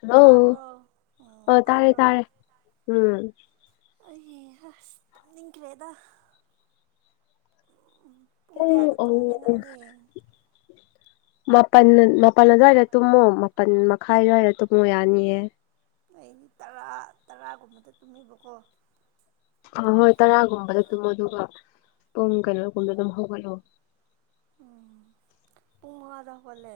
hello ꯇꯥꯕ꯭ꯔꯣ ꯎꯝ ꯑꯣ ꯇꯥꯔꯦ ꯇꯥꯕ꯭ꯔꯣ ꯇꯥꯔꯦ ꯎꯝ ꯑꯩ ꯍꯥ ꯑꯁ ꯇꯨꯝꯅꯤꯡꯈ꯭ꯔꯦꯗ ꯎ ꯎꯝ ꯄꯨꯡ ꯀꯌꯥꯗ ꯇꯨꯝꯒꯦ ꯅꯪꯗꯤ ꯃꯥꯄꯜ ꯃꯥꯄꯜ ꯑꯗꯨꯋꯥꯏꯗ ꯇꯨꯝꯃꯨ ꯃꯥꯄꯜ ꯃꯈꯥꯏ ꯑꯗꯨꯋꯥꯏꯗ ꯇꯨꯝꯃꯨ ꯌꯥꯅꯤꯌꯦ ꯑꯩꯗꯤ ꯇꯔꯥ ꯇꯔꯥꯒꯨꯝꯕꯗ ꯇꯨꯝꯃꯦꯕꯀꯣ ꯑ ꯍꯣꯏ ꯇꯔꯥꯒꯨꯝꯕꯗ ꯇꯨꯃꯣ ꯑꯗꯨꯒ ꯄꯨꯡ ꯀꯩꯅꯣꯒꯨꯝꯕ ꯑꯗꯨꯝ ꯍꯧꯒꯠꯂꯣ ꯎꯝ ꯄꯨꯡ ꯃꯉꯥꯗ ꯍꯧꯒꯠꯂꯦ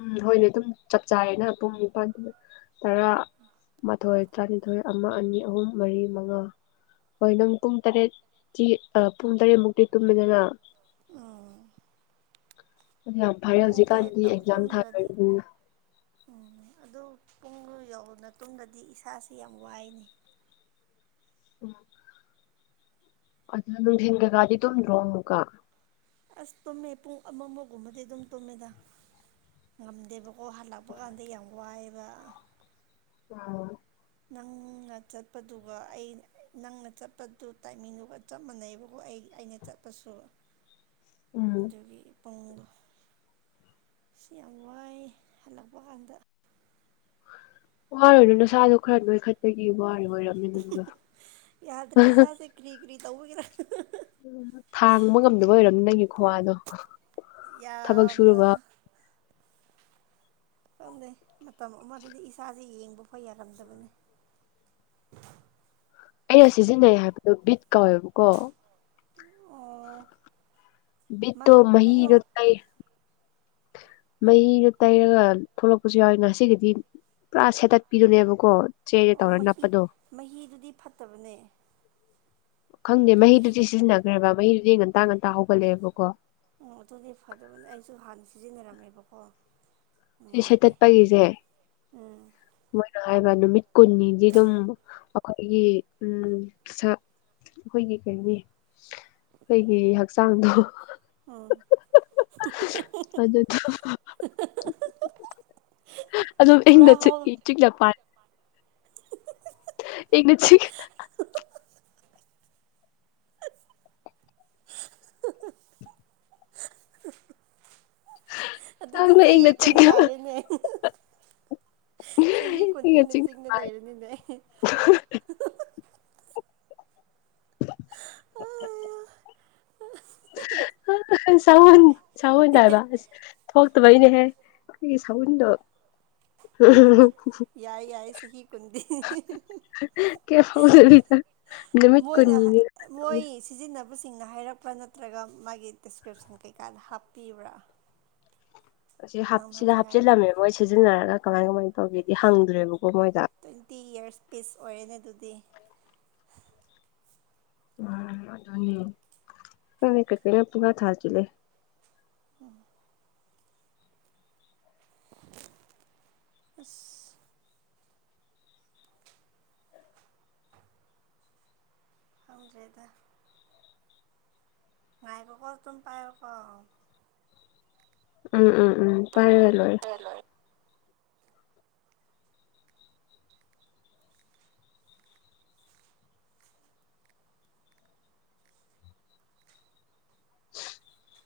ꯎꯝ ꯍꯣꯏꯅꯦ ꯑꯗꯨꯝ ꯆꯞ ꯆꯥꯔꯦꯅ ꯄꯨꯡ ꯅꯤꯄꯥꯜꯗꯨꯗ ꯇꯔꯥ ꯃꯥꯊꯣꯏ ꯇꯥꯅꯤꯊꯣꯏ ꯑꯃ ꯑꯅꯤ ꯑꯍꯨꯝ ꯃꯔꯤ ꯃꯉꯥ ꯍꯣꯏ ꯅꯪ ꯄꯨꯡ ꯇꯔꯦꯠꯀꯤ ꯄꯨꯡ ꯇꯔꯦꯠꯃꯨꯛꯇꯤ ꯇꯨꯝꯃꯤꯗꯅ ꯑ ꯑꯗꯨ ꯌꯥꯝ ꯐꯔꯦ ꯍꯧꯖꯤꯛꯀꯥꯟꯗꯤ ꯑꯦꯛꯖꯥꯝ ꯇꯨꯝꯗ꯭ꯔꯗꯤ ꯊꯥꯈꯔꯦ ꯎꯝ ꯑꯗꯨ ꯄꯨꯡ ꯈꯔꯥ ꯌꯥꯝꯅ ꯇꯨꯝꯗꯔꯗꯤ ꯏꯁꯥꯁꯤ ꯌꯥꯝ ꯋꯥꯏꯅꯦ ꯎꯝ ꯑꯗꯨꯅ ꯅꯨꯡꯊꯤꯟꯒꯀꯗꯤ ꯇꯨꯝꯗ꯭ꯔꯣ ꯑꯃꯨꯛꯀꯥ ꯑꯁ ꯇꯨꯝꯃꯦ ꯄꯨꯡ ꯑꯃꯃꯥ ꯒꯨꯝꯕꯗꯤ ꯑꯗꯨꯝ ꯇꯨꯝꯃꯦꯗ ꯉꯝꯗꯦꯕꯀꯣ ꯍꯜꯂꯛꯄ ꯀꯥꯟꯗ ꯌꯥꯝ ꯋꯥꯏꯑꯦꯕ ꯑꯣ ꯅꯪꯅ ꯆꯠꯄꯗꯨꯒ ꯑꯩ ꯅꯪꯅ ꯆꯠꯄꯗꯨ ꯇꯥꯏꯃꯤꯡꯗꯨꯒ ꯆꯞ ꯃꯥꯟꯅꯩꯕꯀꯣ ꯑꯩ ꯑꯩꯅ ꯆꯠꯄꯁꯨ ꯎꯝ ꯑꯗꯨꯒꯤ ꯄꯨꯡꯗꯣ ꯏꯁ ꯌꯥꯝ ꯋꯥꯏ ꯍꯜꯂꯛꯄ ꯀꯥꯟꯗ ꯋꯥꯔꯨꯅꯨ ꯅꯁꯥꯗꯣ ꯈꯔ ꯅꯣꯏꯈꯠꯄꯒꯤ ꯋꯥꯔꯤ ꯑꯣꯏꯔꯝ ꯌꯥꯗ꯭ꯔꯦ ꯏꯁꯥꯁꯦ ꯀ꯭ꯔꯤ ꯀ꯭ꯔꯤ ꯇꯧꯕꯒꯤꯔꯥ ꯎ ꯊꯥꯡꯕ ꯉꯝꯗꯕ ꯑꯣꯏꯔꯕꯝꯅꯤ ꯅꯪꯒꯤ ꯈꯨ꯭ꯋꯥꯗꯣ ꯊꯕꯛ ꯁꯨꯨꯔ ꯌꯥꯝꯅ ꯋꯥꯕ ꯈꯪꯗꯦ ꯃꯇꯝ ꯑꯃꯗꯗꯤ ꯏꯁꯥꯁꯦ ꯌꯦꯡꯕꯐꯥꯎ ꯌꯥꯔꯝꯗꯕꯅꯤ ꯑꯩꯅ ꯁꯤꯖꯤꯟꯅꯩ ꯍꯥꯏꯕꯗꯣ ꯕꯤꯠ ꯀꯧꯋꯦꯕꯀꯣ ꯑꯣ ꯚꯤꯠꯇꯣ ꯃꯍꯤ ꯀꯩꯅꯣ ꯃꯍꯤꯗꯣ ꯇꯩ ꯃꯍꯤꯗꯣ ꯇꯩꯔꯒ ꯊꯣꯂꯛꯄꯁꯨ ꯌꯥꯎꯋꯤ ꯉꯁꯤꯒꯤꯗꯤ ꯄꯨꯔꯥ ꯁꯦꯇꯠꯄꯤꯗꯨꯅꯦꯕ ꯀꯣ ꯑꯣ ꯃꯍꯤ ꯃꯍꯤꯗꯨꯗꯤ ꯐꯠꯇꯕꯅꯦ ꯈꯪꯗꯦ ꯑꯗꯨꯗꯤ ꯃꯍꯤꯗꯨꯗꯤ ꯁꯤꯖꯤꯟꯅꯈ꯭ꯔꯦꯕ ꯃꯍꯤꯗꯨꯗꯤ ꯉꯟꯇꯥ ꯉꯟꯇꯥ ꯍꯧꯒꯠꯂꯛꯑꯦꯕꯀꯣ ꯑꯣ ꯑꯗꯨꯗꯤ ꯐꯗꯕꯅꯦ ꯑꯩꯁꯨ ꯍꯥꯟꯅ ꯁꯤꯖꯤꯟꯅꯔꯝꯃꯦꯕꯀꯣ ꯁꯤ ꯅꯨꯡꯉꯥꯏꯇꯦ ꯁꯦꯠꯇꯠꯄꯒꯤꯁꯦ ꯎꯝ ꯃꯣꯏꯅ ꯍꯥꯏꯕ ꯅꯨꯃꯤꯠ ꯀꯨꯟꯅꯤꯗꯤ ꯑꯗꯨꯝ ꯑꯩꯈꯣꯏꯒꯤ ꯎꯝ ꯑꯩꯈꯣꯏꯒꯤ ꯀꯩꯅꯤ ꯑꯩꯈꯣꯏꯒꯤ ꯍꯛꯆꯥꯡꯗꯣ ꯑꯥ ꯑꯗꯨꯗꯣ ꯑꯗꯣ ꯄꯨꯔꯥ ꯑꯍꯤꯡꯗ ꯆꯤꯛ ꯍꯧ ꯆꯤꯛꯂꯛꯄ ꯏꯪꯅ ꯆꯤꯛ ꯑꯗꯨꯗꯤ ꯆꯥꯡꯅ ꯆꯍꯤ ꯏꯪꯅ ꯀꯨꯟ ꯆꯤꯛꯅ ꯇꯥꯔꯦꯅꯦ ꯆꯍꯤ ꯀꯨꯟ ꯏꯪꯅ ꯆꯤꯛꯅ ꯆꯤꯡꯅ ꯄꯥꯏ ꯂꯩꯔꯅꯤꯅꯦ [inaudible] ꯁꯎꯟ ꯁꯥꯎꯟ ꯍꯥꯏꯕ ꯊꯣꯛꯇꯕꯩꯅꯦꯍꯦ ꯑꯩꯒꯤ ꯁꯎꯟꯗꯣ ꯌꯥꯏ ꯌꯥꯏ ꯆꯍꯤ ꯀꯨꯟꯗꯤ ꯀꯌꯥ ꯐꯥꯎ ꯃꯣꯏꯅ ꯍꯥꯏ ꯃꯣꯏ ꯁꯤꯖꯤꯟꯅꯕꯁꯤꯡꯅ ꯍꯥꯏꯔꯛꯄ꯭ꯔꯥ ꯅꯠꯇ꯭ꯔꯒ ꯃꯥꯒꯤ ꯗꯤꯁꯀ꯭ꯔꯤꯞꯁꯟ ꯀꯩꯀꯥꯗ ꯍꯥꯞꯄꯤꯕ꯭ꯔꯥ ꯁꯤ ꯅꯪꯅ ꯁꯤꯗ ꯍꯧꯖꯤꯛ ꯍꯥꯏꯗꯣ ꯍꯥꯞꯆꯤꯜꯂꯝꯃꯦꯕ ꯃꯣꯏ ꯁꯤꯖꯤꯟꯅꯔꯒ ꯀꯃꯥꯏ ꯀꯃꯥꯏꯅ ꯇꯧꯒꯦꯗꯤ ꯍꯪꯗ꯭ꯔꯦꯕꯀꯣ ꯃꯣꯏꯗ ꯑꯗꯨꯗꯤ ꯌꯥꯔ ꯄꯤꯁ ꯑꯣꯏꯔꯦꯅꯦ ꯑꯗꯨꯗꯤ [unintelligible] ꯑꯁ ꯐꯪꯗ꯭ꯔꯦꯗ ꯉꯥꯏꯀꯣ ꯀꯣ ꯑꯗꯨꯝ ꯇꯥꯏꯔ ꯀꯣ ꯎꯝ ꯎꯝ ꯎꯝ ꯄꯔꯒꯂꯣ [unintelligible]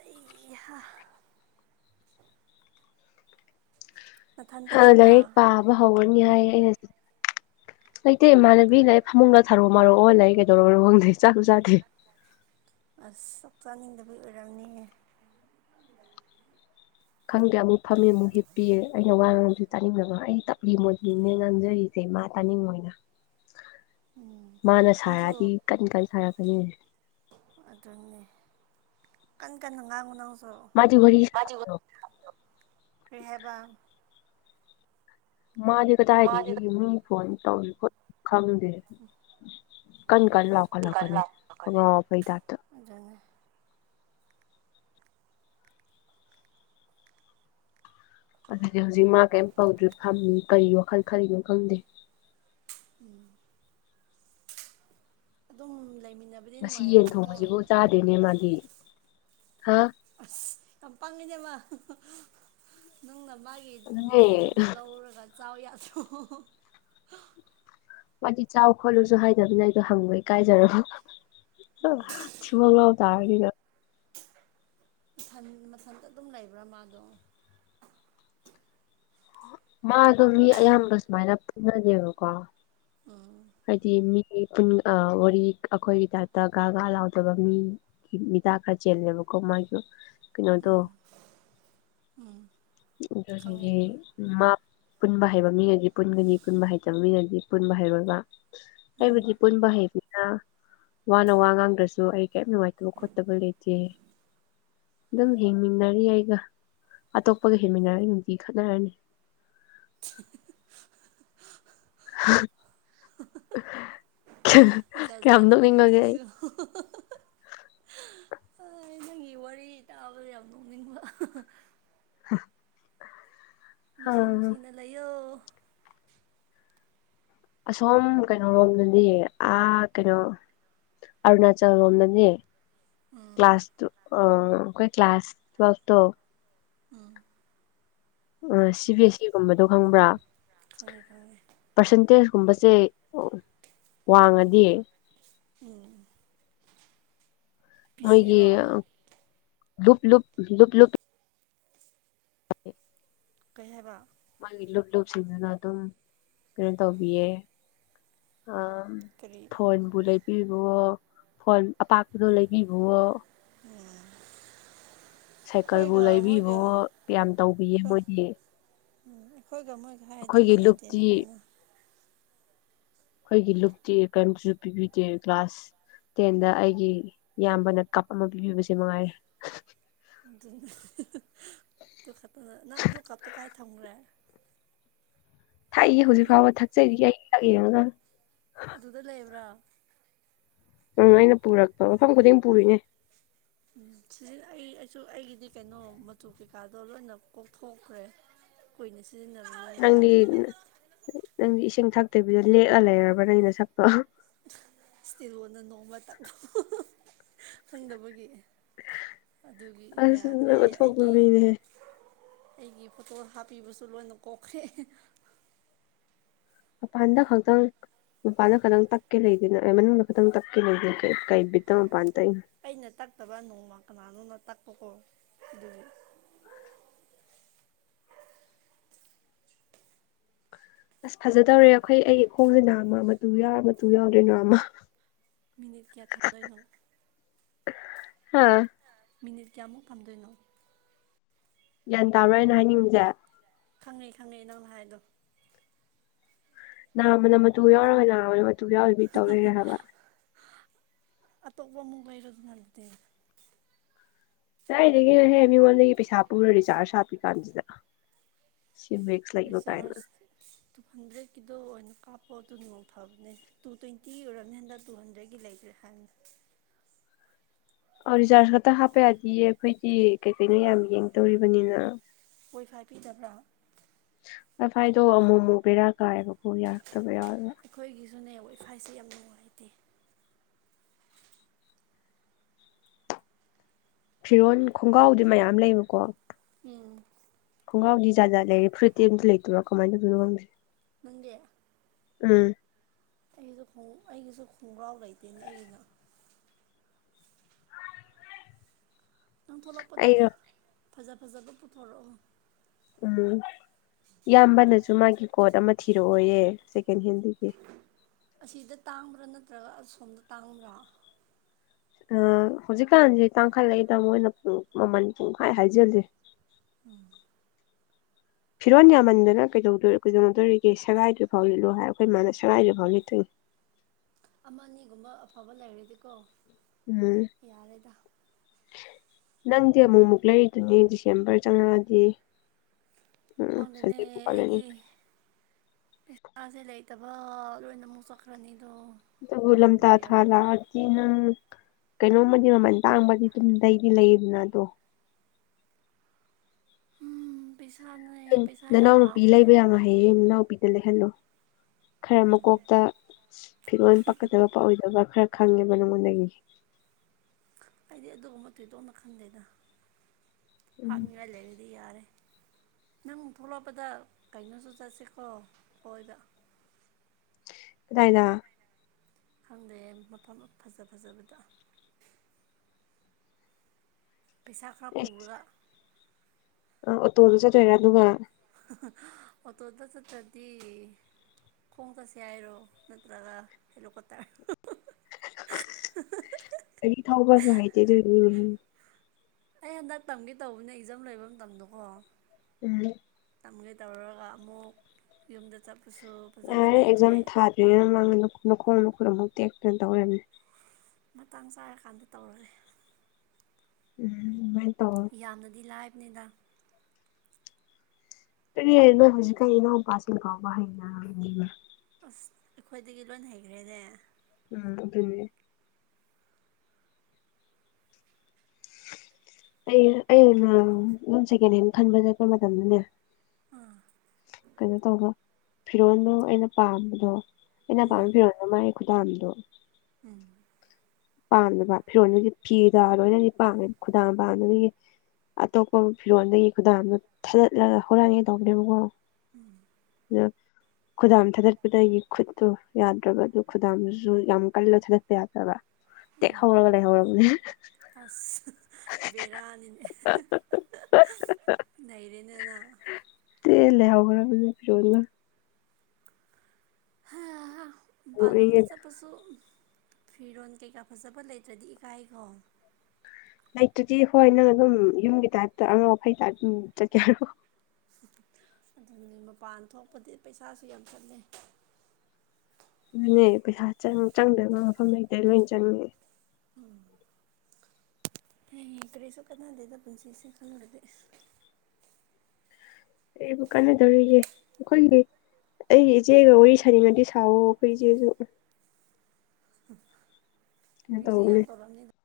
ꯑꯩꯍꯥ ꯅꯊꯟꯇ ꯑ ꯂꯩꯕ꯭ꯔꯥ ꯂꯥꯏꯔꯤꯛ ꯄꯥꯕ ꯍꯧꯒꯅꯤ ꯌꯥꯏ ꯑꯩꯅ ꯂꯩꯇꯦ ꯏꯃꯥꯟꯅꯕꯤ ꯂꯩ ꯐꯃꯨꯡꯗ ꯊꯥꯔꯣ ꯃꯔꯣꯛꯑꯣ ꯂꯩ ꯀꯩꯗꯧꯔꯔ ꯈꯪꯗꯦ ꯆꯥꯁꯨ ꯆꯥꯗꯦ ꯑꯁ ꯆꯞ ꯆꯥꯅꯤꯡꯗꯕꯤꯒꯤ ꯑꯣꯏꯔꯝꯅꯦ ꯈꯪꯗꯦ ꯑꯃꯨꯛ ꯐꯝꯃꯦ ꯑꯃꯨꯛ ꯍꯤꯞꯄꯤꯌꯦ ꯑꯩꯅ ꯋꯥ ꯉꯗꯤ ꯇꯥꯅꯤꯡꯉ ꯑꯩ ꯇꯞꯂꯤ ꯃꯣꯗꯤꯅꯦ ꯉꯥꯡꯖꯔꯤꯁꯦ ꯁꯤ ꯃꯥ ꯇꯥꯅꯤꯡꯕꯣꯏꯅ ꯎꯝ ꯃꯥꯅ ꯅꯪꯁꯨ ꯁꯥꯔꯛꯑꯗꯤ ꯀꯟ ꯀꯟꯅ ꯁꯥꯔꯛꯀꯅꯤ ꯑꯗꯨꯅꯦ ꯀꯟꯅ ꯀꯟꯅ ꯉꯥꯡꯉꯨ ꯅꯪꯁꯨ ꯃꯥꯗꯤ ꯋꯥꯔꯤ ꯁꯥꯕꯗꯣ ꯀꯔꯤꯍꯕ ꯃꯥꯗꯤ ꯀꯗꯥꯏ ꯍꯥꯏꯗꯤ ꯏꯨꯡ ꯐꯣꯟ ꯇꯧꯔꯤ ꯈꯣꯂꯤ ꯈꯪꯗꯦ ꯀꯟ ꯀꯟ ꯂꯥꯎꯈꯠ ꯂꯥꯛꯀꯅꯤ ꯑ ꯐꯩ ꯇꯥꯛꯇ ꯑꯗꯨꯅꯦ ꯑꯗꯨꯗꯤ ꯍꯧꯖꯤꯛ ꯃꯥ ꯀꯩꯝ ꯇꯧꯗ꯭ꯔꯤ ꯐꯝꯃꯤ ꯀꯔꯤ ꯋꯥꯈꯜ ꯀꯔꯤꯅꯣ ꯈꯪꯗꯦ ꯎꯝ ꯂꯩꯃꯤꯟꯅꯕ ꯉꯁꯤ ꯌꯦꯟ ꯊꯣꯡꯕꯁꯤꯕꯨ ꯆꯥꯗꯦꯅꯦ ꯃꯥꯗꯤ ꯍꯥ ꯑꯁ ꯌꯥꯝ ꯄꯪꯉꯤꯗ ꯃꯥ ꯅꯪꯅ ꯃꯥ ꯑꯗꯨꯅꯦ ꯀꯩꯅꯣꯗꯣ ꯂꯧꯔꯒ ꯆꯥꯎ ꯌꯥꯗ꯭ꯔꯣ ꯃꯥꯗꯤ ꯆꯥꯎ ꯈꯣꯠꯂꯨꯁꯨ ꯍꯥꯏꯗꯕꯅ ꯑꯩꯗꯣ ꯍꯪꯕꯗ ꯏꯀꯥꯏꯖꯔꯕ ꯊꯤꯕꯣꯡ ꯂꯥꯎ ꯇꯥꯔꯅꯤꯅ ꯃꯊꯟ ꯃꯊꯟꯇ ꯑꯗꯨꯝ ꯂꯩꯕ꯭ꯔꯥ ꯃꯥꯗꯣ ꯃꯥꯗꯣ ꯃꯤ ꯑꯌꯥꯝꯕ ꯁꯨꯃꯥꯏꯅ ꯄꯨꯟꯅꯗꯦꯕꯀꯣ ꯎꯝ ꯍꯥꯏꯗꯤ ꯃꯤ ꯋꯥꯔꯤ ꯑꯩꯈꯣꯏꯒꯤ ꯇꯥꯏꯞꯇ ꯒꯒꯥ ꯂꯥꯎꯗꯕ ꯃꯤ ꯃꯤꯗꯥ ꯈꯔ ꯆꯦꯜꯂꯦꯕꯀꯣ ꯃꯥꯏꯗꯣ ꯀꯩꯅꯣꯗꯣ ꯎꯝ ꯌꯨꯝ ꯆꯠꯈꯤꯒꯦ ꯈꯪꯉꯦ ꯈꯪꯉꯦ ꯃꯥ ꯄꯨꯟꯕ ꯍꯩꯕ ꯃꯤꯅꯗꯤ ꯄꯨꯟꯒꯅꯤ ꯄꯨꯟꯕ ꯍꯩꯇꯕ ꯃꯤꯅꯗꯤ ꯄꯨꯟꯕ ꯍꯩꯔꯣꯏ ꯃꯥ ꯎꯝ ꯑꯩꯕꯨꯗꯤ ꯄꯨꯟꯕ ꯍꯩꯕꯤ ꯅ ꯃꯥꯅ ꯋꯥ ꯉꯥꯡꯗ꯭ꯔꯁꯨ ꯑꯩ ꯀꯦꯝ ꯅꯨꯡꯉꯥꯏꯇꯕ ꯈꯣꯠꯇꯕ ꯂꯩꯇꯦ ꯑꯗꯨꯝ ꯍꯤꯡꯃꯤꯟꯅꯔꯤ ꯑꯩꯒ ꯑꯇꯣꯞꯄꯒ ꯍꯦꯟꯃꯤꯟꯅꯔꯗꯤ ꯅꯨꯡꯇꯤ ꯈꯠꯅꯔꯅꯤ [unintelligible] [unintelligible] ꯖꯥ ꯀꯌꯥꯝ ꯖꯥꯠꯅꯤ ꯀꯣ ꯅꯣꯛꯅꯤꯡꯉꯒꯦ ꯑꯩ ꯃꯤꯁꯤꯁꯨ ꯅꯪꯒꯤ ꯋꯥꯔꯤ ꯇꯥꯕꯗ ꯌꯥꯝ ꯅꯣꯛꯅꯤꯡꯕ ꯑ ꯅꯨꯡꯁꯤ ꯅꯨꯡꯁꯤꯅ ꯂꯩꯌꯣ ꯑꯁꯣꯝ ꯀꯩꯅꯣꯔꯣꯝꯗꯗꯤ ꯑꯥ ꯀꯩꯅꯣ ꯑꯔꯨꯅꯥꯆꯜ ꯂꯣꯝꯗꯗꯤ ꯎꯝ ꯀ꯭ꯂꯥꯁ ꯇ ꯑꯩꯈꯣꯏ ꯀ꯭ꯂꯥꯁ ꯇꯋꯦꯜꯐꯇꯣ ꯎ ꯁꯤ ꯕꯤ ꯑꯦ ꯁꯤ ꯒꯨꯝꯕꯗꯣ ꯈꯪꯕ꯭ꯔꯥ ꯈꯪꯉꯦ ꯈꯪꯉꯦ ꯄꯥꯔꯁꯦꯟꯇꯦꯖ ꯀꯨꯝꯕꯁꯦ ꯋꯥꯡꯉꯗꯤ ꯎꯝ ꯃꯣꯏꯒꯤ ꯄꯤꯁꯤꯔꯣ ꯂꯨꯞ ꯂꯨꯞ ꯂꯨꯞ ꯂꯨꯞ [unintelligible] ꯀꯩ ꯍꯥꯏꯕ ꯃꯥꯒꯤ ꯂꯨꯞ ꯂꯨꯞꯁꯤꯡꯗꯨꯅ ꯑꯗꯨꯝ ꯀꯩꯅꯣ ꯇꯧꯕꯤꯌꯦ ꯎꯝ ꯀꯔꯤ ꯐꯣꯟꯕꯨ ꯂꯩꯕꯤꯕꯋꯣ ꯐꯣꯟ ꯑꯄꯥꯛꯄꯗꯣ ꯂꯩꯕꯤꯕꯋꯣ ꯎꯝ ꯁꯥꯏꯀꯜꯕꯨ ꯂꯩꯕꯤꯕꯋꯣ ꯌꯥꯝ ꯇꯧꯕꯤꯌꯦ ꯃꯣꯏꯗꯤ ꯎꯝ ꯑꯩꯈꯣꯏꯒ ꯃꯣꯏꯒ ꯍꯥꯏꯔꯗꯤ ꯑꯩꯈꯣꯏꯒꯤ ꯃꯥꯟꯅꯗꯦ ꯂꯨꯞꯇꯤ ꯑꯗꯨꯅ ꯑꯩꯈꯣꯏꯒꯤ ꯂꯨꯞꯇꯤ ꯀꯦꯝꯁꯨ ꯄꯤꯕꯤꯗꯦ ꯒ꯭ꯂꯥꯁ ꯇꯦꯟꯗ ꯑꯩꯒꯤ ꯏꯌꯥꯝꯕꯅ ꯀꯞ ꯑꯃ ꯄꯤꯕꯤꯕꯁꯦ ꯃꯉꯥꯏꯔꯦ ꯑꯗꯨ ꯈꯛꯇꯅ ꯅꯪ ꯑꯗꯨ ꯀꯞꯇꯣ ꯀꯥꯏ ꯊꯝꯈ꯭ꯔꯦ ꯊꯛꯏ ꯍꯧꯖꯤꯛ ꯌꯨꯝꯗ ꯐꯥꯎꯕ ꯊꯛꯆꯔꯤ ꯑꯩ ꯁꯛꯌꯦꯡꯉꯒ ꯑꯗꯨꯗ ꯂꯩꯕ꯭ꯔꯥ ꯎꯝ ꯑꯩꯅ ꯄꯨꯔꯛꯄ ꯃꯐꯝ ꯈꯨꯗꯤꯡ ꯄꯨꯔꯤꯅꯦ [inaudible] ꯎꯝ ꯁꯤꯗꯤ ꯑꯩ ꯑꯩꯁꯨ ꯑꯩꯒꯤꯗꯤ ꯀꯩꯅꯣ ꯃꯆꯨ ꯀꯩꯀꯥꯗꯣ ꯂꯣꯏꯅ ꯀꯣꯛꯊꯣꯛꯈ꯭ꯔꯦ ꯀꯨꯏꯅꯤ ꯁꯤꯖꯤꯟꯅꯕ ꯅꯪꯗꯤ ꯅꯪꯗꯤ ꯏꯁꯤꯡ ꯊꯛꯇꯕꯤꯗꯣ ꯂꯦꯛꯑ ꯂꯩꯔꯕ꯭ꯔꯥ ꯅꯪꯩ ꯅꯁꯛꯇꯣ ꯏꯁꯇꯤꯜꯣꯟꯗ ꯅꯣꯡꯃ ꯇꯪ ꯐꯦꯡꯗꯕꯒꯤ ꯑꯗꯨꯒꯤ ꯑꯁ ꯌꯥꯗ꯭ꯔꯦ ꯑꯣꯟꯊꯣꯛꯄ ꯑꯩꯒꯤ ꯃꯤꯅꯦꯍꯦ ꯑꯩꯒꯤ ꯐꯣꯇꯣ ꯍꯥꯞꯄꯤꯕꯁꯨ ꯂꯣꯏꯅ ꯀꯣꯛꯈ꯭ꯔꯦ ꯄꯥꯟꯗ ꯈꯥꯎꯗ ꯃꯄꯥꯟꯗ ꯈꯤꯇꯪ ꯇꯛꯀꯦ ꯂꯩꯗꯦꯅ ꯃꯅꯨꯡꯗ ꯈꯤꯇꯪ ꯇꯛꯀꯦ ꯂꯩꯦ ꯀꯩꯠꯇ ꯃꯄꯥꯟꯗ ꯑꯩꯅ ꯇꯛꯇꯕ ꯅꯣꯡꯃ ꯀꯅꯥꯅꯣꯅ ꯇꯛꯄꯀꯣ ꯑꯗꯨꯗꯤ ꯑꯁ ꯐꯖꯗꯧꯔꯦ ꯑꯩꯈꯣꯏ ꯑꯩꯒꯤ ꯈꯣꯡꯁꯤꯦ ꯅꯅꯥ ꯑꯃ ꯃꯇꯨ ꯌꯥꯎꯔ ꯃꯇꯨ ꯌꯥꯎꯗꯣꯏꯅꯣ ꯑꯃ ꯃꯤꯅꯤꯠ ꯀꯌꯥ ꯊꯝꯗꯣꯏꯅꯣ ꯍꯥꯥ ꯃꯤꯅꯤꯠ ꯀꯌꯥꯃꯨꯛ ꯄꯥꯝꯗꯣꯏꯅꯣ ꯒ꯭ꯌꯥꯟ ꯇꯥꯔꯣꯏꯅ ꯍꯥꯏꯅꯤꯡꯕꯁꯦ ꯈꯪꯉꯤ ꯈꯪꯉꯦ ꯅꯪꯅ ꯍꯥꯏꯗꯣ ꯅꯥ ꯃꯅ ꯃꯆꯨ ꯌꯥꯎꯔꯒ ꯂꯅꯥ ꯑꯇꯣꯞꯄ ꯑꯃ ꯂꯩꯔꯁꯨ ꯅꯗꯦ ꯅꯗꯒꯤꯍꯦ ꯃꯤꯉꯣꯟꯗꯒꯤ ꯄꯩꯁꯥ ꯄꯨꯔ ꯔꯤꯆꯥꯔꯖ ꯍꯥꯞꯄꯤ ꯀꯥꯟꯁꯤꯗ ꯁꯤꯕꯦꯛ ꯔꯤꯆꯥꯔꯖ ꯇꯨ ꯍꯟꯗ꯭ꯔꯦꯠꯀꯤꯗꯣ ꯑꯣꯏꯅ ꯀꯥꯞꯄꯣ ꯑꯗꯨ ꯅꯣꯡ ꯐꯕꯅꯦ ꯇꯨ ꯇ꯭ꯋꯦꯟꯇꯤ ꯑꯣꯏꯔꯝꯅꯤ ꯍꯟꯗ ꯇꯨ ꯍꯟꯗ꯭ꯔꯦꯠꯀꯤ ꯂꯩꯇ꯭ꯔꯦ ꯍꯥꯏꯅ ꯑ ꯔꯤꯆꯥꯔꯖ ꯈꯛꯇ ꯍꯥꯞꯄ ꯌꯥꯗꯤꯌꯦ ꯑꯩꯈꯣꯏꯗꯤ ꯀꯩ ꯀꯩꯅꯣ ꯌꯥꯝ ꯌꯦꯡꯗꯧꯔꯤꯕꯅꯤꯅ ꯋꯥꯏꯐꯥꯏ ꯄꯤꯗꯕ꯭ꯔꯥ ꯑꯐꯥꯏꯗꯣ ꯑꯃꯨ ꯑꯃꯨꯕꯦꯔꯥ ꯀꯥꯏꯌꯦꯕꯀꯣ ꯌꯥꯔꯛꯇꯕ ꯌꯥꯎꯕ ꯑꯩꯈꯣꯏꯒꯤꯁꯨꯅꯦ ꯋꯥꯏꯐꯥꯏꯁꯤꯦ ꯌꯥꯝ ꯅꯨꯡꯉꯥꯏꯇꯦ ꯐꯤꯔꯣꯟꯜ ꯈꯣꯡꯒ꯭ꯔꯥꯎꯗꯤ ꯃꯌꯥꯝ ꯂꯩꯕꯀꯣ ꯎꯝ ꯈꯣꯡꯒꯥꯎ ꯖꯥꯠ ꯂꯩꯔ ꯐꯨꯠꯇꯤ ꯑꯝꯇ ꯂꯩꯇꯕꯣ ꯀꯃꯥꯏꯅ ꯇꯧꯅꯣ ꯉꯪꯗ꯭ꯔꯦ ꯃꯖꯦ ꯎꯝ ꯑꯩꯁꯨ ꯑꯩꯒꯤꯁꯨ ꯈꯣꯡꯒ꯭ꯔꯥꯎ ꯂꯩꯇꯦꯅꯦ ꯑꯩꯒꯤꯅ ꯅꯪ ꯊꯣꯛꯂꯛꯄꯗ ꯑꯩꯒ ꯐꯖ ꯐꯖꯕ ꯄꯨꯊꯣꯔꯛꯑꯣ ꯎꯝ ꯏꯌꯥꯝꯕꯅꯁꯨ ꯃꯥꯒꯤ ꯀꯣꯠ ꯑꯃ ꯊꯤꯔꯛꯑꯣꯌꯦ ꯁꯦꯀꯦꯟ ꯍꯦꯟꯗꯒꯤ ꯑꯁꯤꯗ ꯇꯥꯡꯕ꯭ꯔꯥ ꯅꯠꯇ꯭ꯔꯒ ꯑꯁꯣꯝꯗ ꯇꯥꯡꯕ꯭ꯔꯥ ꯍꯧꯖꯤꯛꯀꯥꯟꯁꯦ ꯇꯥꯡꯈꯠꯂꯛꯏꯗ ꯃꯣꯏꯅ ꯄꯨꯡ ꯃꯃꯟ ꯄꯨꯡꯈꯥꯏ ꯍꯥꯏꯖꯜꯂꯦ ꯎꯝ ꯐꯤꯔꯣꯟꯜ ꯌꯥꯝꯃꯟꯗꯅ ꯀꯩꯗꯧ ꯀꯩꯗꯧꯗꯣꯔꯤꯒꯦ ꯁꯉꯥꯏꯗꯨꯐꯥꯎ ꯂꯤꯠꯂꯣ ꯍꯥꯏꯔ ꯑꯩꯈꯣꯏ ꯃꯥꯅ ꯁꯉꯥꯏꯗꯨꯐꯥꯎ ꯂꯤꯠꯇꯣꯏꯅꯤ ꯑꯃ ꯑꯅꯤꯒꯨꯝꯕ ꯑꯐꯕ ꯂꯩꯔꯗꯤꯀꯣ ꯎꯝ ꯌꯥꯔꯦꯗ ꯅꯪꯗꯤ ꯑꯃꯨꯛ ꯑꯃꯨꯛ ꯂꯩꯔꯤꯗꯨꯅꯦꯗꯤ ꯆꯦꯝꯕꯔ ꯆꯪꯉꯛꯑꯗꯤ ꯎꯝ ꯍꯗꯅꯦ ꯁꯖꯦꯕꯨ ꯀꯠꯂꯅꯤ ꯑꯩꯒꯤ ꯄꯩꯁꯥꯁꯦ ꯂꯩꯇꯕ ꯂꯣꯏꯅ ꯑꯃꯨꯛ ꯆꯠꯈ꯭ꯔꯅꯤꯗꯣ ꯕꯨ ꯂꯝꯂꯝ ꯇ ꯅꯣꯕꯦꯝꯕꯔ ꯊꯂꯥ ꯌꯧꯔꯗꯤ ꯁꯤ ꯅꯪ ꯀꯩꯅꯣꯝꯃꯗꯤ ꯃꯃꯜ ꯇꯥꯡꯕꯗꯤ ꯑꯗꯨꯝ ꯂꯩꯗꯤ ꯂꯩꯌꯦꯗꯅ ꯑꯗꯣ ꯎꯝ ꯄꯩꯁꯥ ꯉ ꯅꯅꯥꯎꯅꯨꯄꯤ ꯂꯩꯕ ꯌꯥ ꯌꯥꯝꯃ ꯍꯌꯦꯡ ꯏ ꯅꯥꯎꯕꯤꯗ ꯂꯩꯍꯜꯂꯨ ꯈꯔ ꯃꯀꯣꯛꯇ ꯐꯤꯠꯣꯟ ꯄꯛꯀꯗꯕ ꯑꯣꯏꯗꯕ ꯈꯔ ꯈꯪꯉꯦꯕ ꯅꯪꯉꯣꯟꯗꯒꯤ ꯑꯩꯗꯤ ꯑꯗꯨꯒꯨꯝꯕ ꯊꯣꯏꯗꯣꯛꯅ ꯈꯟꯗꯦꯗ ꯎꯝ ꯍꯥꯞꯅꯤꯡꯉꯥꯏ ꯂꯩꯔꯗꯤ ꯌꯥꯔꯦ ꯅꯪ ꯊꯣꯛꯂꯛꯄꯗ ꯀꯩꯅꯩꯅꯣꯁꯨ ꯆꯠꯁꯤꯀꯣ ꯀꯣꯏꯕ ꯇꯥꯏꯅ ꯈꯪꯗꯦ ꯃꯐꯝ ꯐꯖ ꯐꯖꯕꯗ ꯄꯩꯁꯥ ꯈꯔ ꯄꯨꯔꯒ ꯑ ꯑꯣꯇꯣꯗꯨ ꯆꯠꯠꯇꯣꯏꯔꯥ ꯑꯗꯨꯒ ꯑ ꯇꯣꯗ ꯆꯠꯇꯗꯤ ꯈꯣꯡ ꯆꯠꯁꯤꯦ ꯍꯥꯏꯔꯣ ꯅꯠꯇ꯭ꯔꯒ ꯍꯦꯂꯣꯀꯇꯥ ꯑꯩ ꯊꯧꯕꯁꯨ ꯍꯥꯏꯩꯇꯦ ꯑꯗꯨ ꯎꯝ ꯑꯩ ꯍꯟꯗꯛ ꯇꯝꯒꯦ ꯇꯧꯕꯅ ꯑꯦꯛꯖꯥꯝ ꯂꯩꯕ ꯃꯇꯝꯗꯣꯀꯣ ꯎꯝ ꯇꯝꯒꯦ ꯇꯧꯔꯨꯔꯒ ꯑꯃꯨꯛ ꯌꯨꯝꯗ ꯆꯠꯄꯁꯨ ꯐꯖꯅ ꯌꯥꯔꯦ ꯂꯩꯇ꯭ꯔꯦ ꯑꯦꯛꯖꯥꯝ ꯊꯥꯗ꯭ꯔꯤꯉꯩ ꯃ ꯃꯈꯣꯡ ꯃꯈꯨꯠ ꯑꯃꯨꯛ ꯇꯦꯛꯇꯨꯅ ꯇꯧꯔꯝꯅꯦ ꯃꯇꯥꯡ ꯆꯥꯔꯀꯥꯟꯗ ꯇꯧꯔꯑꯦ ꯎꯝ ꯃꯥꯏ ꯇ ꯌꯥꯝꯅꯗꯤ ꯂꯥꯏꯕꯅꯤꯗ ꯐꯟꯅ ꯍꯧꯖꯤꯀꯩꯅ ꯄꯥꯁꯤ ꯄꯕ ꯑꯁ ꯑꯩꯈꯣꯏꯗꯒꯤ ꯂꯣꯏ ꯍꯩꯈ꯭ꯔꯦꯅꯦ ꯎꯝ ꯑꯗꯨꯅꯦ ꯑꯩ ꯑ ꯑꯗꯨꯝ ꯁꯦꯀꯦꯟ ꯍꯦꯟ ꯈꯟꯕ ꯆꯠꯄ ꯃꯇꯝꯗꯅꯦ ꯑꯥ ꯀꯩꯅꯣ ꯇꯧꯕ ꯐꯤꯔꯣꯜꯗꯣ ꯑꯩꯅ ꯄꯥꯝꯕꯗꯣ ꯑꯩꯅ ꯎꯝ ꯑꯄꯥꯝꯕ ꯐꯤꯔꯣꯜ ꯃꯥꯏ ꯈꯨꯗꯥꯝꯗꯣ ꯎꯝ ꯄꯥꯝꯕ ꯐꯤꯔꯣꯟꯜꯗꯨꯒꯤ ꯐꯤꯗ ꯂꯣꯏꯅꯗꯤ ꯄꯥꯝꯃꯦꯕ ꯈꯨꯗꯥꯡ ꯄꯥꯝꯗꯨꯗꯒꯤ ꯑꯇꯣꯞꯄ ꯐꯤꯔꯣꯜꯗꯒꯤ ꯈꯨꯗꯥꯝꯗꯣ ꯊꯥꯗꯠꯂꯒ ꯍꯧꯔꯛꯑꯒꯦ ꯇꯧꯕꯅꯦꯕꯀꯣ ꯎꯝ ꯌꯦ ꯈꯨꯗꯥꯝ ꯊꯥꯗꯠꯄꯗꯒꯤ ꯈꯨꯠꯇꯨ ꯌꯥꯗ꯭ꯔꯕ ꯑꯗꯨ ꯈꯨꯗꯥꯝꯗꯨꯁꯨ ꯌꯥꯝ ꯀꯜꯂ ꯊꯥꯗꯠꯄ ꯌꯥꯗ꯭ꯔꯕ ꯈꯔꯒꯜ ꯂꯩ ꯍꯔ ꯑꯁ ꯕꯤꯔꯅꯤꯅꯦ ꯅꯩꯅꯔꯦꯅꯅ ꯇ ꯂꯦꯎꯕꯔ ꯐꯅ ꯍꯥꯥ ꯅꯣꯛꯅꯤꯡꯉꯦ ꯃꯄꯥꯟꯜꯂꯣꯝꯗ ꯆꯠꯄꯁꯨ ꯐꯤꯔꯣꯜ ꯀꯩꯀꯥ ꯐꯖꯕ ꯂꯩꯇ꯭ꯔꯗꯤ ꯏꯀꯥꯏꯈꯣ ꯂꯩꯇꯗꯤ ꯍꯣꯏ ꯅꯪ ꯑꯗꯨꯝ ꯌꯨꯝꯒꯤ ꯇꯥꯏꯞꯇ ꯑꯉꯥꯡꯈꯩ ꯇꯥꯏꯞ ꯑꯗꯨꯝ ꯆꯠꯀꯦꯣ ꯎ ꯑꯗꯨꯅ ꯃꯄꯥꯟ ꯊꯣꯛꯄꯗꯤ ꯄꯩꯁꯥꯁꯨ ꯌꯥꯝ ꯆꯠꯂꯦ ꯑꯗꯨꯅꯦ ꯄꯩꯁꯥ ꯆꯪꯗꯕ ꯃꯐꯝ ꯂꯩꯗ ꯂꯣꯏ ꯆꯪꯉꯦ ꯍ ꯀꯔꯤꯁꯨ ꯀꯥꯟꯅꯗꯦꯗ ꯄꯨꯟꯁꯤꯁꯤꯦ ꯈꯪꯗꯗꯦ ꯑꯩꯕꯨ ꯀꯥꯟꯅꯗꯧꯔꯤꯒ ꯑꯩꯈꯣꯏꯒꯤ ꯑꯩꯒꯤ ꯏꯆꯦꯒ ꯋꯥꯔꯤ ꯁꯥꯅꯤꯡꯉꯗꯤ ꯁꯥꯥꯎꯋ ꯑꯩꯈꯣꯏ ꯏꯆꯦꯁꯨ ꯀꯩꯅꯣ ꯕꯤꯖꯤ ꯇꯧꯕꯅꯦ ꯌꯥꯝꯅ ꯇꯔꯅꯤ